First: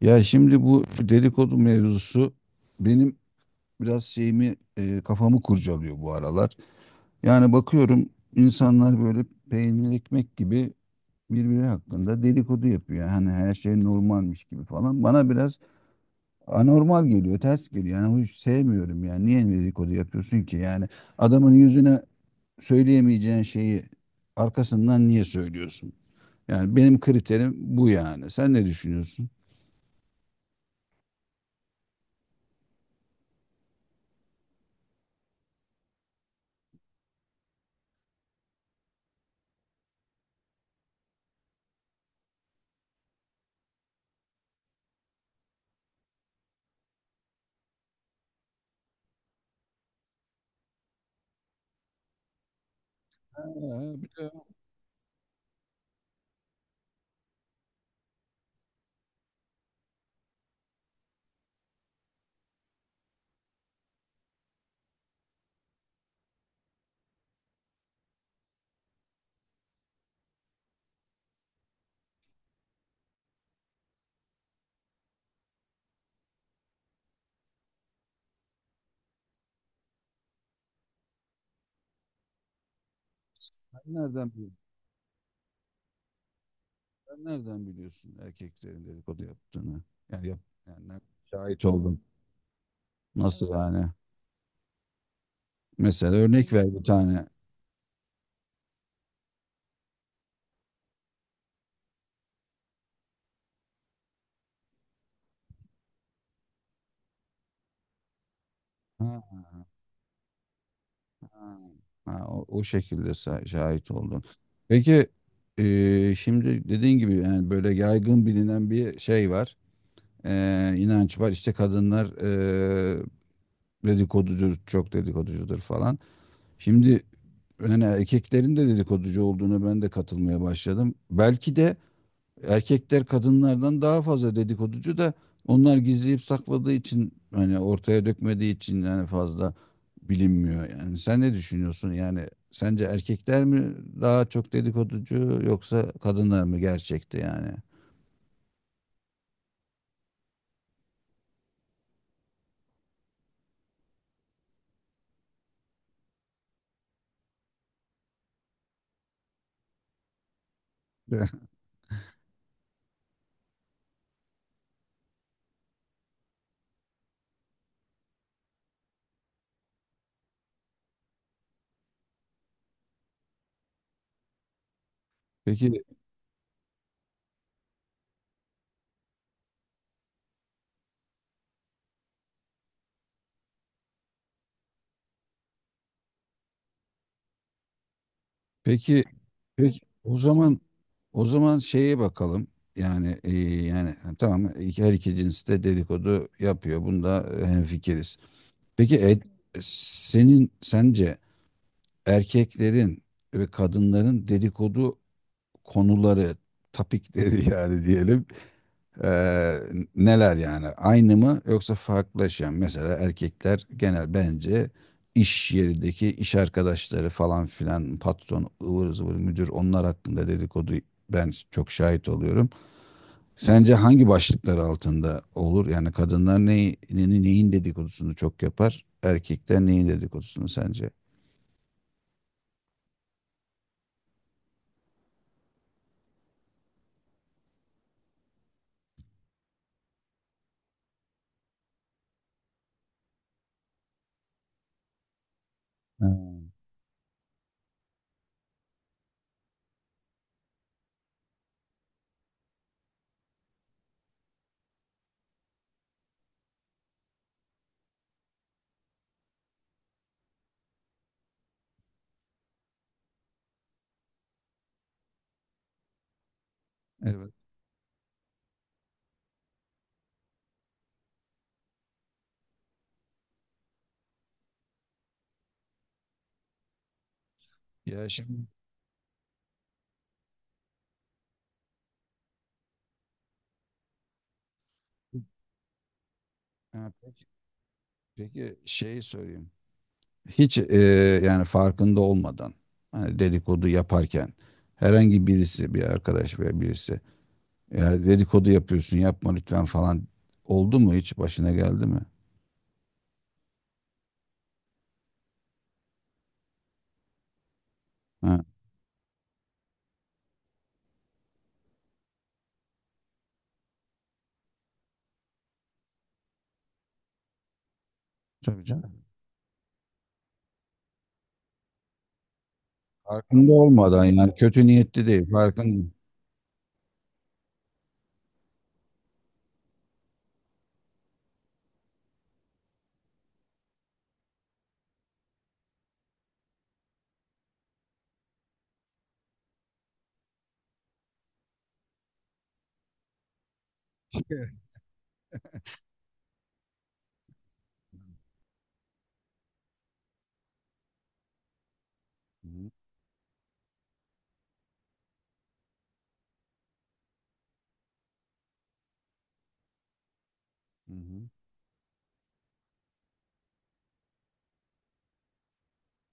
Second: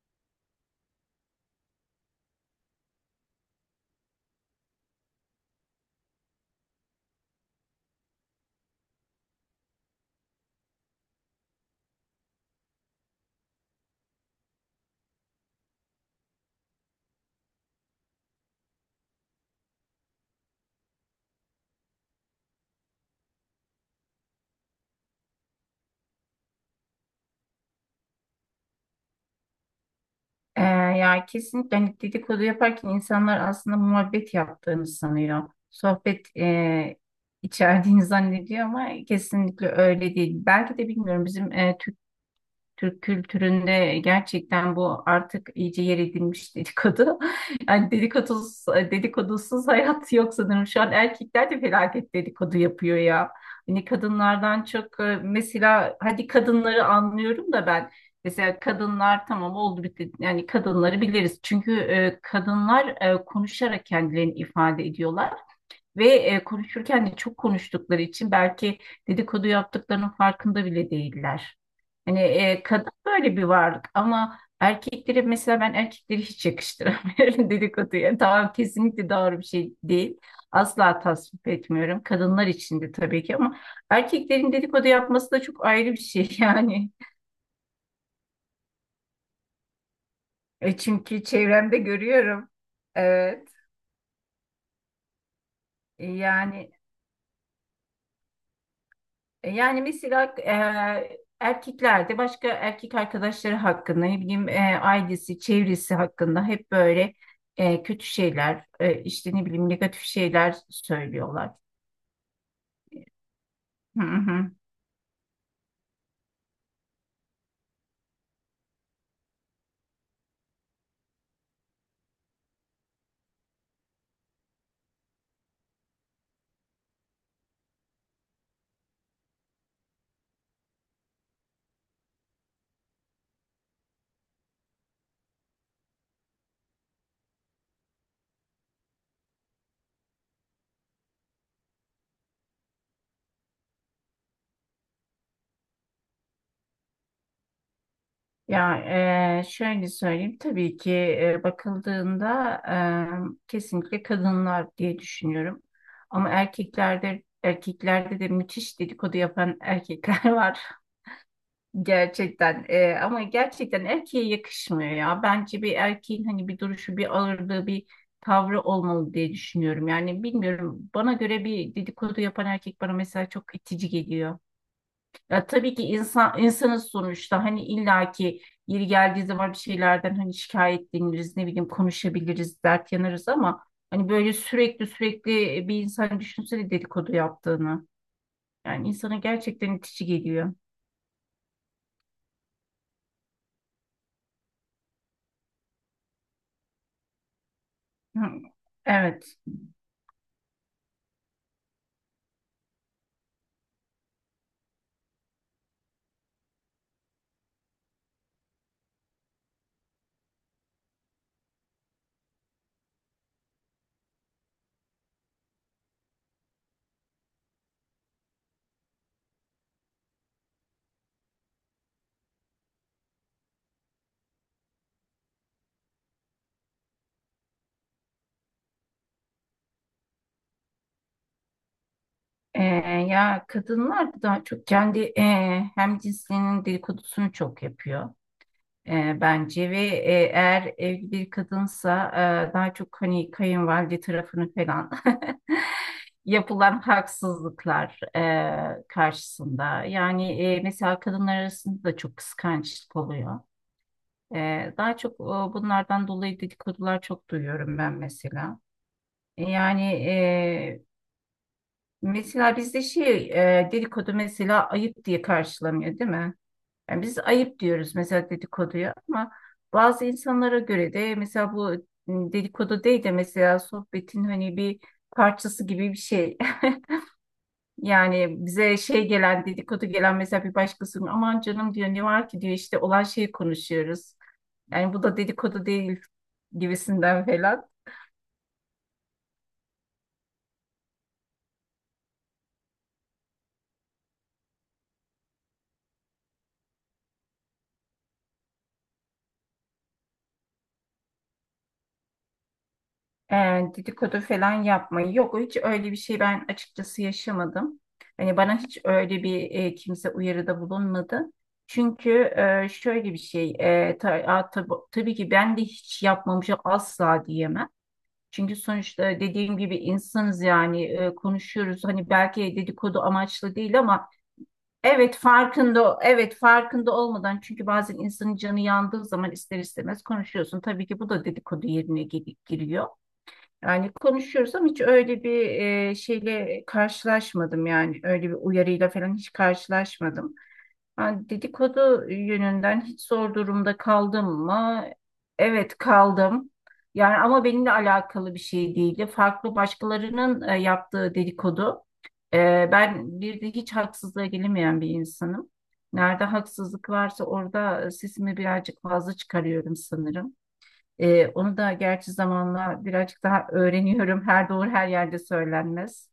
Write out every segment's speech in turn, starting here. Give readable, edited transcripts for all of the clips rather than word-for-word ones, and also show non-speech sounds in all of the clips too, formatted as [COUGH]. Ya şimdi bu dedikodu mevzusu benim biraz kafamı kurcalıyor bu aralar. Yani bakıyorum insanlar böyle peynir ekmek gibi birbiri hakkında dedikodu yapıyor. Hani her şey normalmiş gibi falan. Bana biraz anormal geliyor, ters geliyor. Yani hiç sevmiyorum yani. Niye dedikodu yapıyorsun ki? Yani adamın yüzüne söyleyemeyeceğin şeyi arkasından niye söylüyorsun? Yani benim kriterim bu yani. Sen ne düşünüyorsun? Ee, ya kesinlikle hani dedikodu yaparken insanlar aslında muhabbet yaptığını sanıyor. Sohbet içerdiğini zannediyor ama kesinlikle öyle değil. Belki de bilmiyorum bizim Türk kültüründe gerçekten bu artık iyice yer edinmiş dedikodu. [LAUGHS] Yani dedikodusuz hayat [LAUGHS] yok sanırım. Şu an erkekler de felaket dedikodu yapıyor ya. Ha, Hani bir de kadınlardan çok mesela hadi kadınları anlıyorum da ben mesela kadınlar tamam oldu bitti yani kadınları biliriz. Çünkü kadınlar konuşarak kendilerini ifade ediyorlar. Ve konuşurken de çok konuştukları için belki dedikodu yaptıklarının farkında bile değiller. Hani kadın böyle bir varlık ama erkekleri mesela ben erkekleri hiç yakıştıramıyorum [LAUGHS] dedikoduya. Tamam kesinlikle doğru bir şey değil. Asla tasvip etmiyorum. Kadınlar için de tabii ki ama nereden erkeklerin biliyorsun? dedikodu yapması da çok ayrı bir şey [LAUGHS] yani. Sen nereden biliyorsun erkeklerin dedikodu yaptığını? Yani yap, yani ne- Çünkü şahit çevremde oldum. görüyorum. Nasıl Evet. yani? Mesela örnek Yani ver bir tane. yani mesela erkeklerde başka erkek arkadaşları hakkında ne bileyim ailesi, çevresi hakkında hep böyle kötü şeyler, Ha, işte ne bileyim negatif şeyler söylüyorlar. ha, o şekilde şahit Hı oldum. hı. Peki şimdi dediğin gibi yani böyle yaygın bilinen bir şey var. E, inanç var. İşte kadınlar dedikoducudur, çok dedikoducudur falan. Şimdi yani erkeklerin de dedikoducu olduğuna ben de katılmaya başladım. Belki de erkekler kadınlardan daha fazla dedikoducu da onlar gizleyip sakladığı için hani ortaya dökmediği için yani fazla bilinmiyor. Yani sen ne düşünüyorsun? Yani sence erkekler mi daha çok dedikoducu yoksa kadınlar mı gerçekte yani? Ya şöyle söyleyeyim tabii ki bakıldığında kesinlikle kadınlar diye düşünüyorum. Ama erkeklerde de müthiş dedikodu yapan erkekler [LAUGHS] var. [LAUGHS] Gerçekten ama gerçekten erkeğe yakışmıyor ya. Bence bir erkeğin hani bir duruşu, bir ağırlığı, bir tavrı olmalı diye düşünüyorum. Yani bilmiyorum bana göre bir dedikodu yapan erkek bana mesela çok itici geliyor. Ya tabii Peki ki insan insanız sonuçta hani illaki yeri geldiği zaman bir şeylerden hani şikayetleniriz, ne bileyim konuşabiliriz, dert yanarız ama hani böyle sürekli bir insan düşünsene dedikodu yaptığını. Yani peki insana gerçekten peki itici o geliyor. zaman o zaman şeye bakalım. Yani yani tamam her iki cins de dedikodu yapıyor. Bunda hemfikiriz. Hı, Peki evet. senin sence erkeklerin ve kadınların dedikodu konuları, topikleri [LAUGHS] yani diyelim eee, neler yani? Aynı mı yoksa farklılaşan? Mesela erkekler genel bence iş yerindeki iş arkadaşları falan filan patron, ıvır zıvır müdür onlar hakkında dedikodu ben çok şahit oluyorum. Sence hangi başlıklar altında olur? Yani kadınlar neyi, neyin neyin dedikodusunu çok yapar? Erkekler neyin dedikodusunu sence? Ee, Ya kadınlar daha çok kendi hem cinsinin dedikodusunu çok yapıyor bence ve eğer evli bir kadınsa daha çok hani kayınvalide tarafını falan Ha, [LAUGHS] yapılan haksızlıklar karşısında yani mesela kadınlar arasında da çok kıskançlık oluyor. Daha çok bunlardan dolayı dedikodular çok duyuyorum ben mesela. Yani mesela bizde şey dedikodu mesela ayıp diye karşılanıyor değil mi? Yani biz evet. ayıp diyoruz mesela dedikoduya ama bazı insanlara göre de mesela bu dedikodu değil de mesela sohbetin hani bir parçası gibi bir şey. [LAUGHS] Ya şimdi Yani bize şey gelen dedikodu gelen mesela bir başkasının aman canım diyor ne var ki diyor işte olan şeyi konuşuyoruz. Yani bu da dedikodu değil Ha, peki, gibisinden falan. peki şeyi söyleyeyim. Hiç yani farkında olmadan hani dedikodu yaparken herhangi birisi bir arkadaş veya birisi ya dedikodu yapıyorsun yapma lütfen falan oldu mu hiç başına geldi mi? e, Dedikodu falan yapmayı. Yok hiç öyle bir şey ben açıkçası yaşamadım. Ha, Hani bana hiç öyle bir kimse uyarıda bulunmadı. Çünkü şöyle bir şey tabii ki ben de hiç yapmamışım asla diyemem. Çünkü tabii sonuçta canım. dediğim gibi insanız yani konuşuyoruz. Hani belki dedikodu Farkında amaçlı değil olmadan ama yani kötü niyetli evet değil farkında. farkında evet farkında olmadan çünkü bazen insanın canı yandığı zaman ister istemez konuşuyorsun. Tabii ki bu da dedikodu yerine giriyor. Yani konuşuyoruz ama hiç öyle bir şeyle karşılaşmadım yani öyle bir uyarıyla falan hiç karşılaşmadım. Yani dedikodu yönünden hiç zor durumda kaldım Evet. mı? Evet kaldım. Yani ama benimle alakalı bir şey değildi. Farklı başkalarının yaptığı dedikodu. [LAUGHS] Hı hı, Ben bir de hiç haksızlığa gelemeyen bir insanım. Nerede haksızlık varsa orada sesimi birazcık fazla çıkarıyorum sanırım. hı hı. Onu da gerçi zamanla birazcık daha öğreniyorum. Her doğru her yerde söylenmez.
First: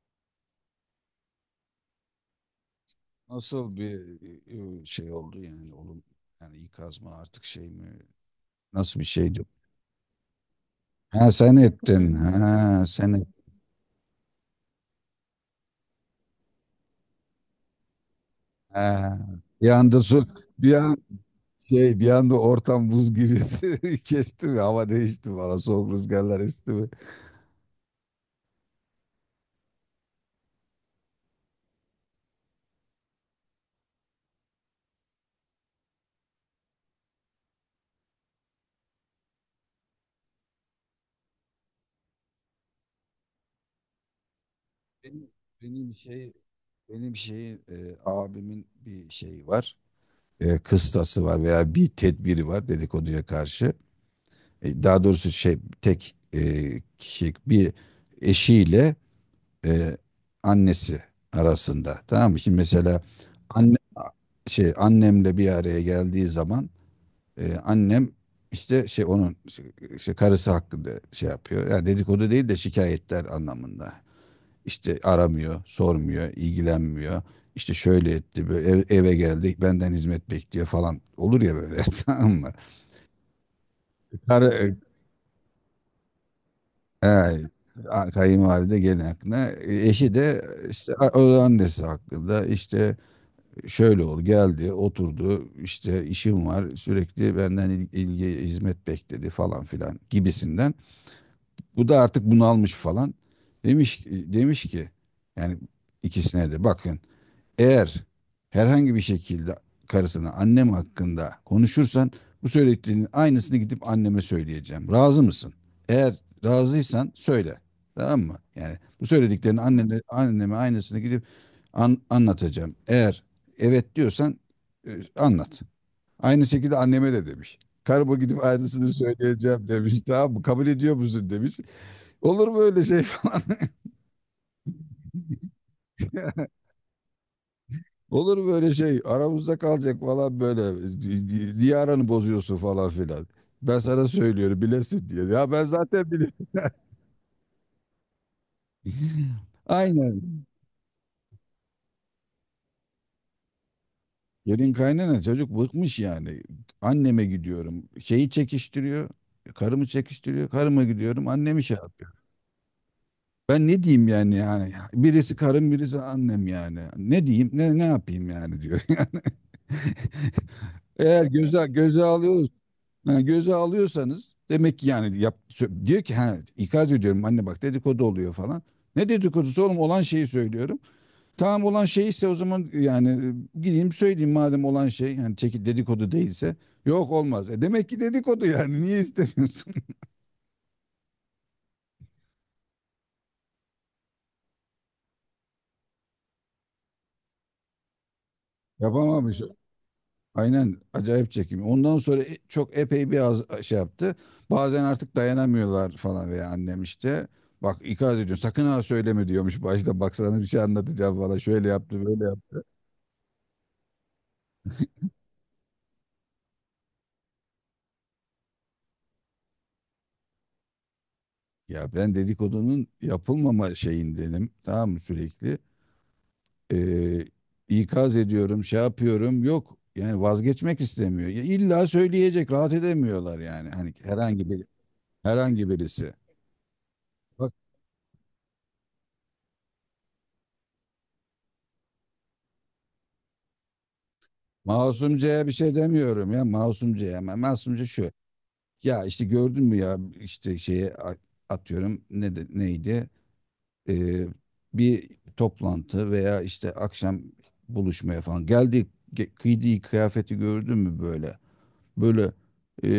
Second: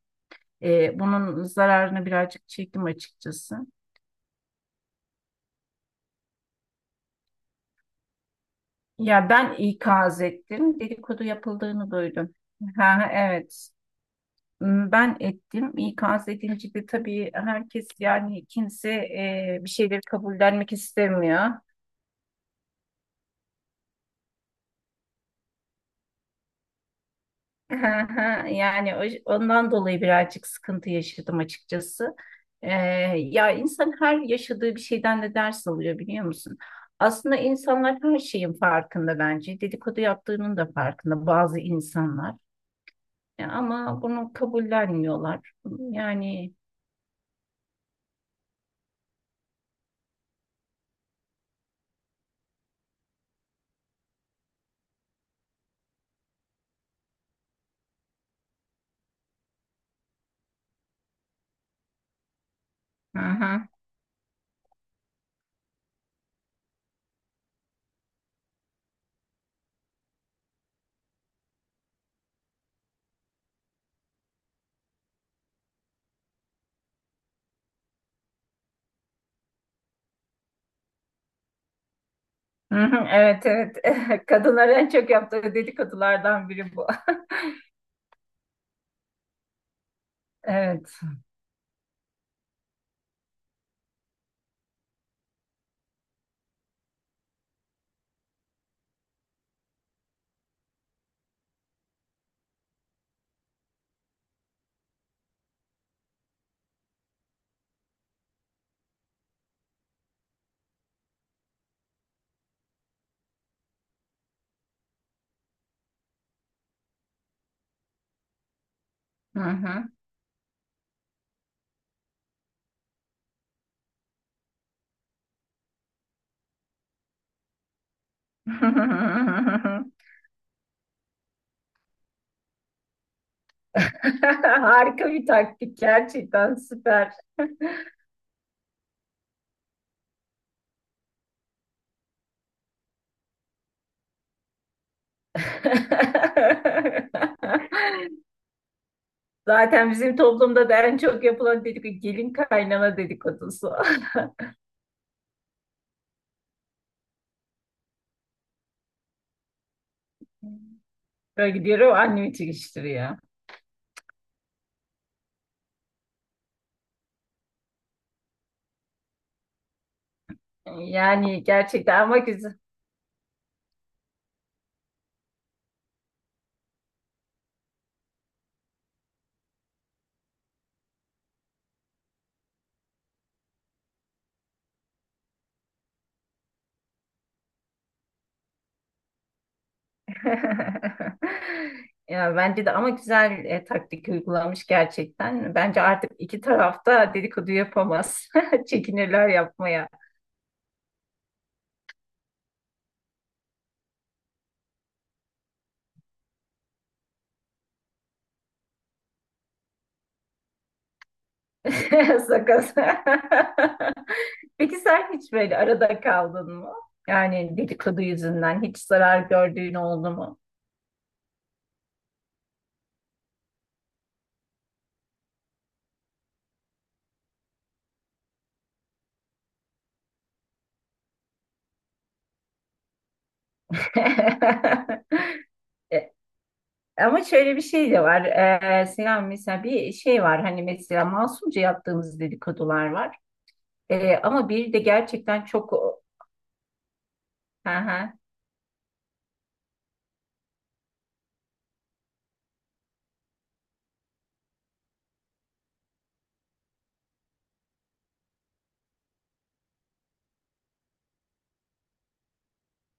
Bunun zararını birazcık çektim açıkçası. Nasıl bir şey oldu yani oğlum yani ikaz mı artık şey mi nasıl bir Ya şeydi? ben ikaz ettim. Ha Dedikodu sen yapıldığını ettin. duydum. Ha Ha, sen evet. Hmm, ben ettim. İkaz edince de tabii herkes yani kimse Ha, bir bir anda şeyleri su kabullenmek bir an istemiyor. şey bir anda ortam buz gibi [LAUGHS] kesti mi? Hava değişti mi? Valla soğuk rüzgarlar esti mi? Ha, ha, yani ondan dolayı birazcık sıkıntı yaşadım açıkçası. Ee, Ya insan her yaşadığı bir şeyden de ders alıyor biliyor musun? Aslında insanlar her şeyin farkında bence. Dedikodu yaptığının da farkında bazı insanlar. Ya ama bunu Benim, kabullenmiyorlar. benim şey Yani benim şeyin e, abimin bir şeyi var. E, kıstası var veya bir tedbiri var dedikoduya karşı. E, daha doğrusu şey tek kişi bir eşiyle e, annesi arasında. Tamam mı? Şimdi mesela hı hı. anne şey annemle bir araya geldiği zaman annem işte şey onun işte karısı hakkında şey yapıyor. Yani dedikodu değil de şikayetler anlamında. İşte aramıyor, sormuyor, ilgilenmiyor. İşte şöyle etti, böyle eve geldik, benden hizmet bekliyor falan. Olur ya böyle, [LAUGHS] tamam mı? Hı hı. Evet, evet. [LAUGHS] Kadınlar Karı, en çok yaptığı dedikodulardan biri bu. [LAUGHS] Kayınvalide gelin hakkında. E, eşi de Evet. işte o annesi hakkında işte şöyle oldu geldi oturdu işte işim var sürekli benden ilgi hizmet bekledi falan filan gibisinden. Bu da artık bunalmış falan. Demiş ki yani ikisine de bakın eğer herhangi bir şekilde karısına annem hakkında konuşursan bu söylediklerinin aynısını gidip anneme söyleyeceğim. Razı mısın? Eğer razıysan söyle. Tamam mı? Yani bu Hı söylediklerini hı. annene, anneme aynısını gidip anlatacağım. Eğer evet diyorsan anlat. Aynı şekilde anneme de demiş. Karıma gidip aynısını söyleyeceğim [LAUGHS] demiş. Tamam mı? Kabul ediyor musun demiş. Olur mu öyle şey falan. [LAUGHS] Harika bir taktik [LAUGHS] gerçekten süper. [LAUGHS] Olur böyle şey aramızda kalacak falan böyle niye aranı bozuyorsun falan filan. Ben sana söylüyorum bilesin diye. Ya ben zaten biliyorum. [LAUGHS] Zaten bizim Aynen. toplumda da en çok yapılan dedikodu gelin kaynana dedikodusu. [LAUGHS] Gelin kaynana çocuk bıkmış yani. Anneme gidiyorum. Şeyi çekiştiriyor. Karımı çekiştiriyor. Karıma gidiyorum. Böyle Annemi şey gidiyorum yapıyor. annemi çekiştiriyor. Ben ne diyeyim yani yani. Birisi karım birisi annem yani. Ne diyeyim ne ne yapayım yani diyor. [LAUGHS] Yani. Eğer Yani göze, gerçekten göze ama alıyor güzel. ha, göze alıyorsanız demek ki yani diyor ki ha ikaz ediyorum anne bak dedikodu oluyor falan. Ne dedikodusu oğlum olan şeyi söylüyorum. Tamam olan şey ise o zaman yani gideyim söyleyeyim madem olan şey yani çekip dedikodu değilse. Yok olmaz. E demek ki dedikodu yani niye istemiyorsun? [LAUGHS] Ya bence de ama güzel taktik uygulamış gerçekten. Bence artık iki tarafta dedikodu yapamaz. [LAUGHS] [LAUGHS] Çekinirler Yapamamış. yapmaya. Aynen acayip çekim. Ondan sonra çok epey bir az şey yaptı. Bazen artık dayanamıyorlar falan veya annem işte. Bak ikaz ediyor sakın ha söyleme diyormuş başta baksana bir şey anlatacağım falan şöyle yaptı [LAUGHS] böyle yaptı. Sakız. [LAUGHS] Peki sen hiç böyle arada kaldın mı? Yani dedikodu yüzünden hiç zarar gördüğün oldu mu? Ya ben dedikodunun yapılmama şeyindenim. Tamam mı sürekli? Ee, ikaz ediyorum, şey yapıyorum. Yok. Yani vazgeçmek istemiyor. Ya illa söyleyecek, rahat edemiyorlar yani. Hani herhangi bir [LAUGHS] herhangi birisi. E, Ama Bak şöyle bir şey de var. Selam mesela bir şey var. Hani mesela masumca yaptığımız dedikodular var. Ama bir de gerçekten masumcaya bir çok şey demiyorum ya. Masumcaya ama hı masumca şu. hı, Ya işte gördün mü ya işte şeye atıyorum ne neydi? Ee, bir toplantı veya işte akşam buluşmaya falan geldik giydiği kıyafeti gördün mü böyle böyle e,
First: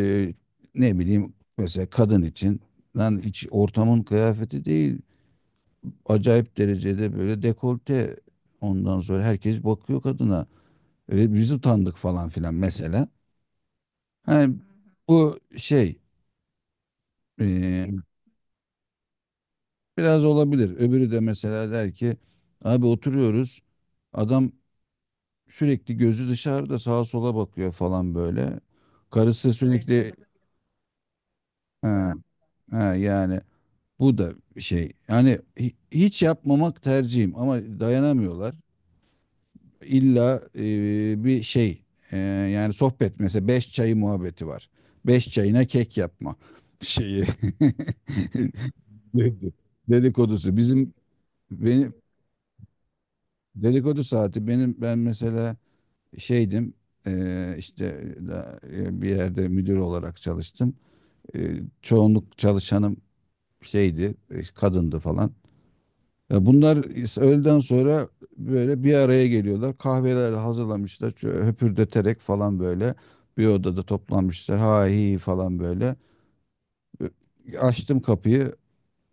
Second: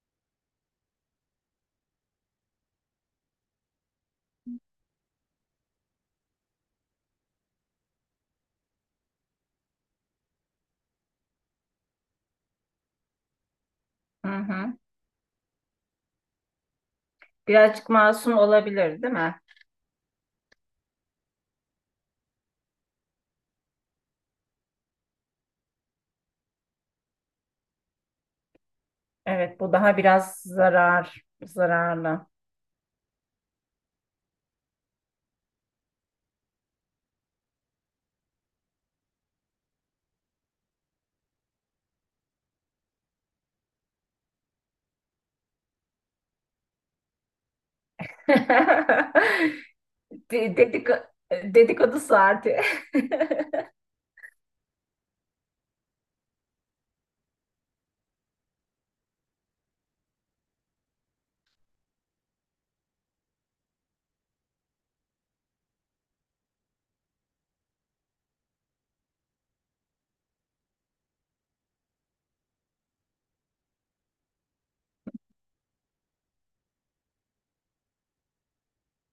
ne bileyim mesela kadın için lan hiç ortamın kıyafeti değil. Acayip derecede böyle dekolte ondan sonra herkes bakıyor kadına. Öyle biz utandık falan filan mesela. hı Hani hı. bu şey Birazcık e, masum olabilir, değil mi? biraz olabilir. Öbürü de mesela der ki abi oturuyoruz adam sürekli gözü dışarıda sağa sola bakıyor falan böyle. Karısı Evet, bu daha sürekli biraz zarar, ha, zararlı. ha, yani bu da şey yani hiç yapmamak tercihim ama dayanamıyorlar. İlla bir şey yani sohbet mesela beş çayı muhabbeti var. Beş çayına kek yapma şeyi [LAUGHS] [LAUGHS] dedi- De- dedikodusu. Dedik Benim Dedikodu saati. [LAUGHS] dedikodu saati benim ben mesela şeydim işte bir yerde müdür olarak çalıştım. E, çoğunluk çalışanım şeydi kadındı falan. Ya bunlar öğleden sonra böyle bir araya geliyorlar. Kahveler hazırlamışlar. Şöyle höpürdeterek falan böyle bir odada toplanmışlar. Ha hi falan böyle. Ö- Açtım kapıyı.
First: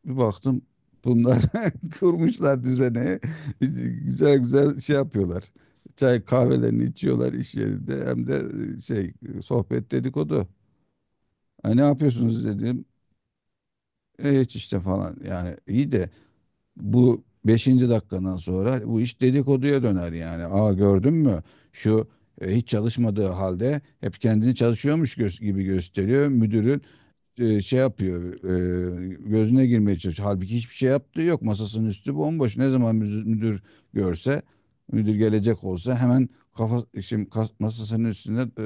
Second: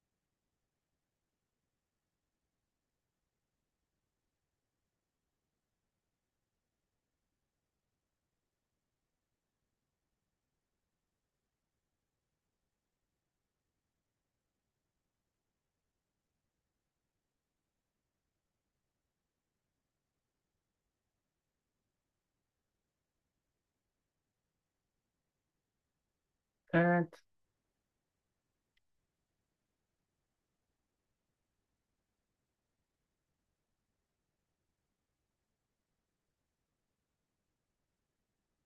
Bir baktım bunlar [LAUGHS] kurmuşlar düzene. [LAUGHS] Güzel güzel şey yapıyorlar. Çay kahvelerini içiyorlar iş yerinde. Hem de şey sohbet dedikodu. Ha, ne yapıyorsunuz dedim. E, hiç işte falan. Yani iyi de bu beşinci dakikandan sonra bu iş dedikoduya döner yani. Aa gördün mü? Şu hiç çalışmadığı halde hep kendini çalışıyormuş gibi gösteriyor. Müdürü Evet, şey yapıyor gözüne girmeye çalışıyor. Halbuki hiçbir şey yaptığı yok. Masasının üstü bomboş. Ne zaman müdür görse müdür gelecek olsa hemen kafa şimdi masasının üstüne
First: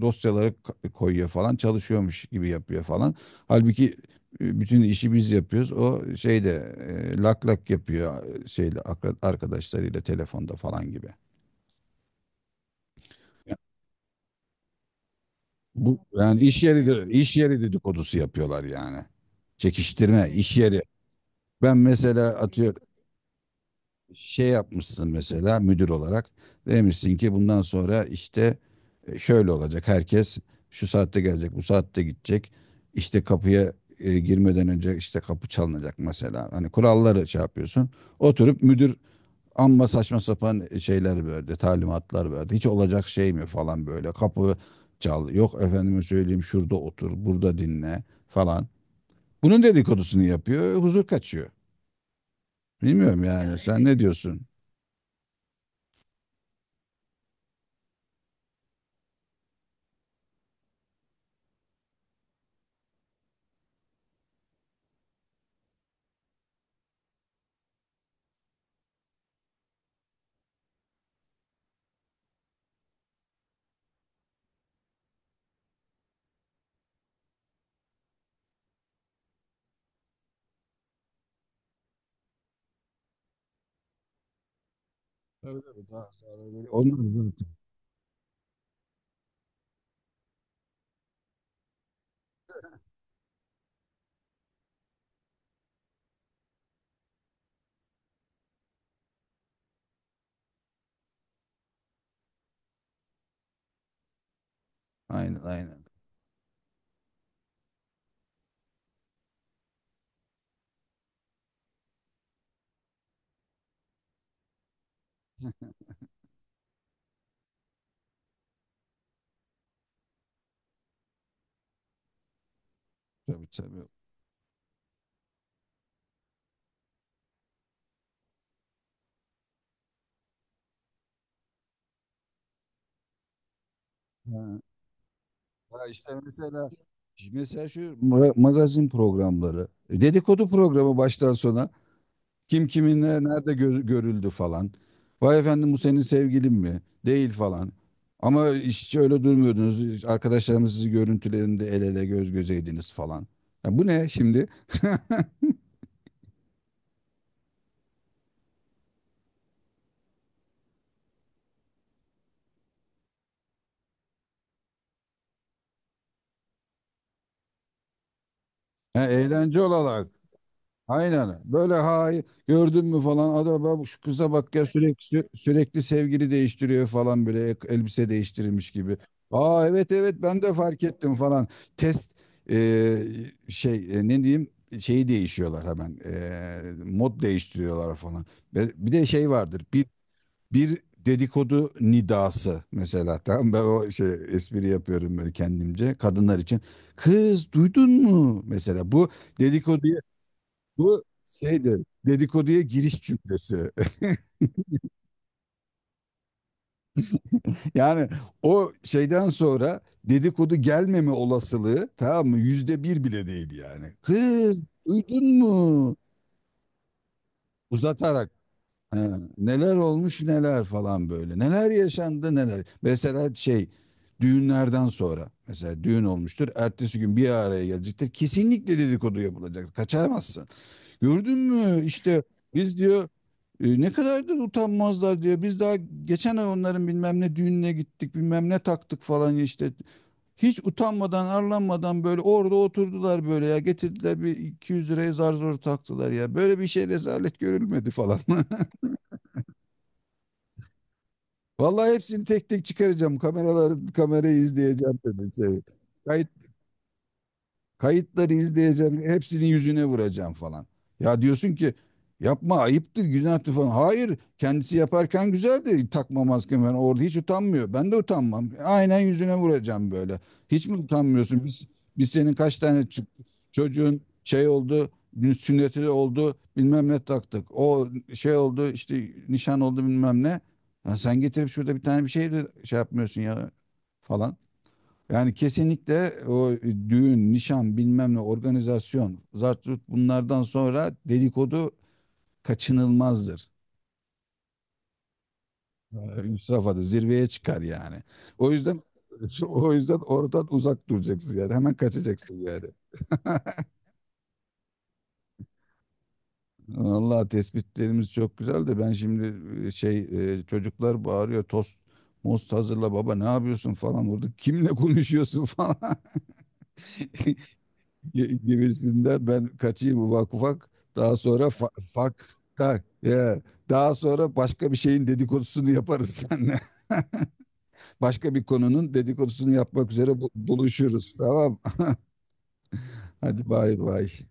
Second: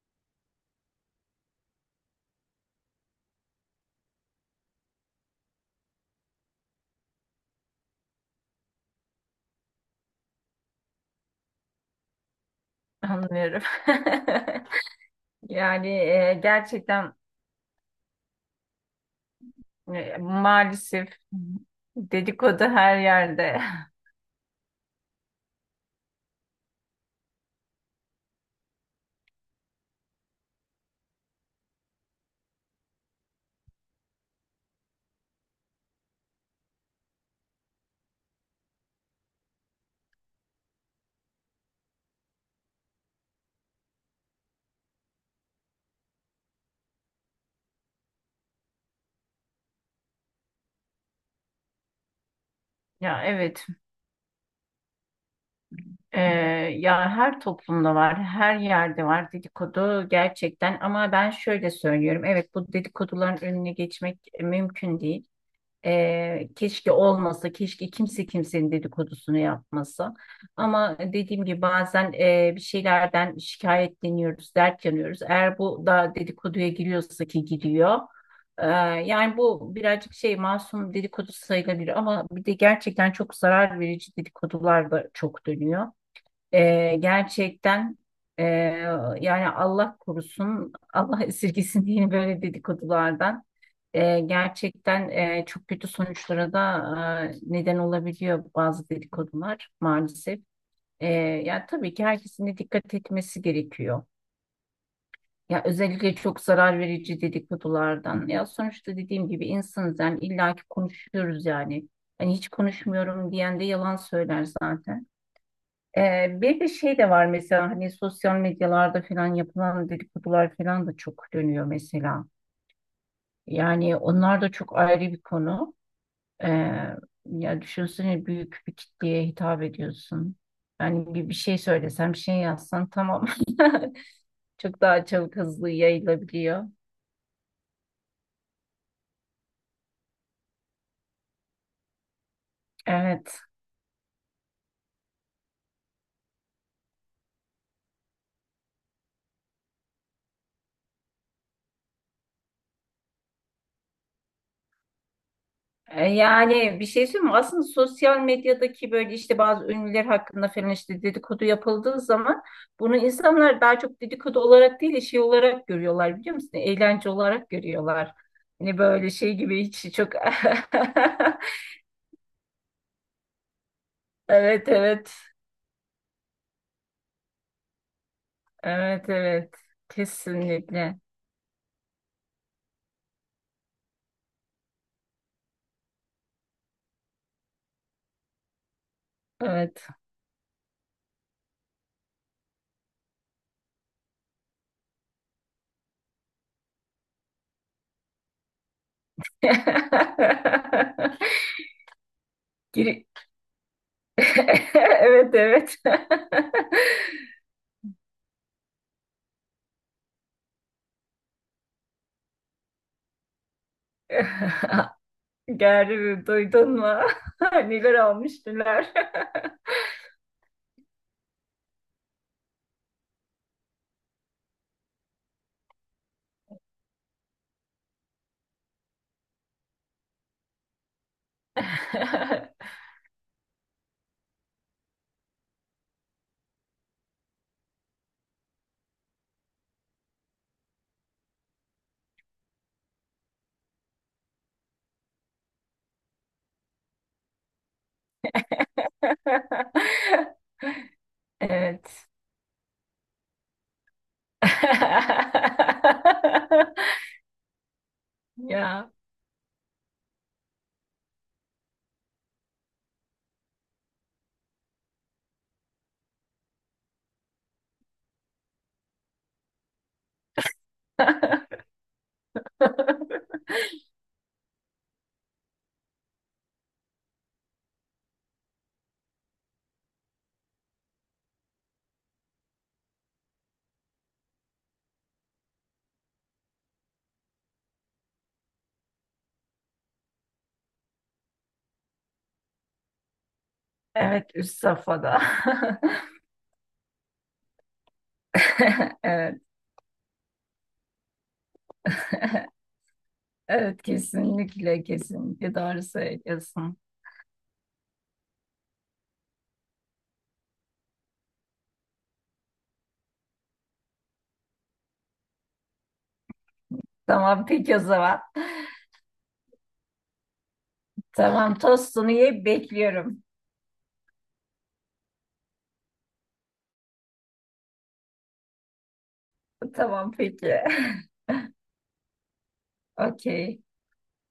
dosyaları koyuyor falan çalışıyormuş gibi yapıyor falan. Halbuki bütün işi biz yapıyoruz. O şeyde lak lak yapıyor şeyle arkadaşlarıyla telefonda falan gibi. anlıyorum. [LAUGHS] Yani Bu yani gerçekten iş yeri dedikodusu yapıyorlar yani. Çekiştirme, iş yeri. maalesef Ben mesela dedikodu atıyor her yerde. [LAUGHS] şey yapmışsın mesela müdür olarak demişsin ki bundan sonra işte şöyle olacak herkes şu saatte gelecek bu saatte gidecek işte kapıya girmeden önce işte kapı çalınacak mesela hani kuralları şey yapıyorsun oturup müdür amma saçma sapan şeyler verdi talimatlar verdi hiç olacak şey mi falan böyle kapı çal yok efendime söyleyeyim şurada otur burada dinle falan bunun dedikodusunu yapıyor huzur kaçıyor. Ya Bilmiyorum yani. evet. Sen ne diyorsun? Ee, Ya her toplumda var, her yerde var dedikodu gerçekten ama ben şöyle söylüyorum. Evet bu dedikoduların önüne geçmek mümkün değil. Keşke olmasa, keşke kimse kimsenin dedikodusunu yapmasa. Ama dediğim gibi bazen bir şeylerden şikayetleniyoruz, dert yanıyoruz. Eğer bu da dedikoduya giriyorsa ki giriyor. Ee, Yani bu birazcık şey masum dedikodu sayılabilir ama bir de gerçekten çok zarar verici dedikodular da çok Tabii dönüyor. tabii. Daha sonra böyle onlar zaten. Gerçekten ee, yani Allah korusun, [LAUGHS] Allah esirgesin diye böyle dedikodulardan gerçekten çok kötü sonuçlara da neden olabiliyor bazı dedikodular maalesef. Ee, Yani tabii ki herkesin de dikkat etmesi gerekiyor. Aynen Ya aynen. özellikle çok zarar verici dedikodulardan. Ya sonuçta dediğim gibi insanız yani illaki konuşuyoruz yani. Hani hiç konuşmuyorum diyen de yalan söyler zaten. Bir de şey de var mesela hani sosyal medyalarda falan yapılan dedikodular falan da çok dönüyor mesela. Tabii tabii. Yani onlar da çok ayrı bir konu. Ee, Ya düşünsene büyük bir kitleye hitap ediyorsun. Yani bir şey söylesen, bir şey yazsan tamam. Ha, [LAUGHS] Çok daha çabuk hızlı ha işte yayılabiliyor. mesela mesela şu magazin programları, e, dedikodu programı baştan sona kim kiminle Evet. nerede görüldü falan. Vay efendim bu senin sevgilin mi? Değil falan. Ama hiç öyle durmuyordunuz. Hiç arkadaşlarımız sizi görüntülerinde el ele göz gözeydiniz falan. Ya bu ne şimdi? [LAUGHS] Yani bir şey söyleyeyim mi? Aslında sosyal medyadaki böyle işte bazı ünlüler hakkında falan işte dedikodu yapıldığı zaman bunu insanlar daha çok dedikodu olarak değil de şey olarak görüyorlar biliyor musun? Eğlence olarak görüyorlar. Hani Ha, böyle şey eğlence gibi hiç olarak. çok [LAUGHS] Aynen. Böyle ha gördün mü falan adam bak şu kıza bak ya evet, sürekli evet. sürekli sevgili değiştiriyor falan böyle elbise değiştirilmiş gibi. Evet, evet. Aa evet evet ben de fark Kesinlikle. ettim falan. Test e, şey ne diyeyim şeyi değişiyorlar hemen. E, mod değiştiriyorlar falan. Ve bir de şey vardır. Bir Evet. bir dedikodu nidası mesela [LAUGHS] tamam ben o şey espri yapıyorum böyle kendimce kadınlar için. Kız duydun mu mesela bu dedikodu bu [LAUGHS] şeydi dedikoduya giriş Giri- cümlesi. [LAUGHS] [LAUGHS] Evet, evet. Yani o şeyden sonra dedikodu gelmeme olasılığı tamam mı %1 bile değil yani. Kız [LAUGHS] duydun [LAUGHS] mu? Gerri duydun mu? [LAUGHS] Neler Uzatarak olmuş neler. "He, neler olmuş neler falan böyle. Neler yaşandı neler. Mesela şey düğünlerden sonra mesela düğün olmuştur. Ertesi gün bir araya gelecektir. Kesinlikle dedikodu yapılacak. Kaçamazsın. Gördün mü işte biz diyor ne kadar da utanmazlar diyor. Biz daha geçen ay onların bilmem ne düğününe gittik bilmem ne taktık falan işte. Hiç utanmadan arlanmadan böyle orada oturdular böyle ya getirdiler bir 200 liraya zar zor taktılar ya. Böyle bir şey rezalet görülmedi falan. [LAUGHS] [LAUGHS] Vallahi Evet. hepsini tek tek çıkaracağım kameraları kamerayı izleyeceğim dedi şey. Kayıt [LAUGHS] Kayıtları Ya. izleyeceğim, hepsinin yüzüne vuracağım falan. Ya diyorsun ki yapma ayıptır, günahtır falan. Hayır, kendisi yaparken güzeldi takma maske falan. Orada hiç utanmıyor. Ben de utanmam. Aynen yüzüne vuracağım böyle. Hiç mi utanmıyorsun? Biz senin kaç tane [LAUGHS] çocuğun şey oldu, sünneti oldu, bilmem ne taktık. O şey oldu, işte nişan oldu bilmem ne. Ya sen getirip şurada bir tane bir şey de şey yapmıyorsun ya falan. Yani kesinlikle o düğün, nişan, bilmem ne, organizasyon, zartut bunlardan sonra dedikodu kaçınılmazdır. Evet üst safhada. Üst safhada zirveye çıkar yani. O yüzden [LAUGHS] Evet. [LAUGHS] o yüzden oradan uzak duracaksın yani. Hemen kaçacaksın [LAUGHS] yani. [LAUGHS] Evet kesinlikle kesinlikle doğru söylüyorsun. Vallahi tespitlerimiz çok güzel de ben şimdi şey çocuklar bağırıyor tost most hazırla baba ne yapıyorsun falan orada kimle konuşuyorsun [LAUGHS] falan Tamam peki o zaman. Gibisinden ben kaçayım ufak ufak. Daha sonra Tamam tostunu yiyip da- bekliyorum. ya, daha sonra başka bir şeyin dedikodusunu yaparız [LAUGHS] seninle. Başka bir konunun dedikodusunu yapmak Tamam üzere peki. [LAUGHS] buluşuruz. Tamam. Hadi Okey. bay bay.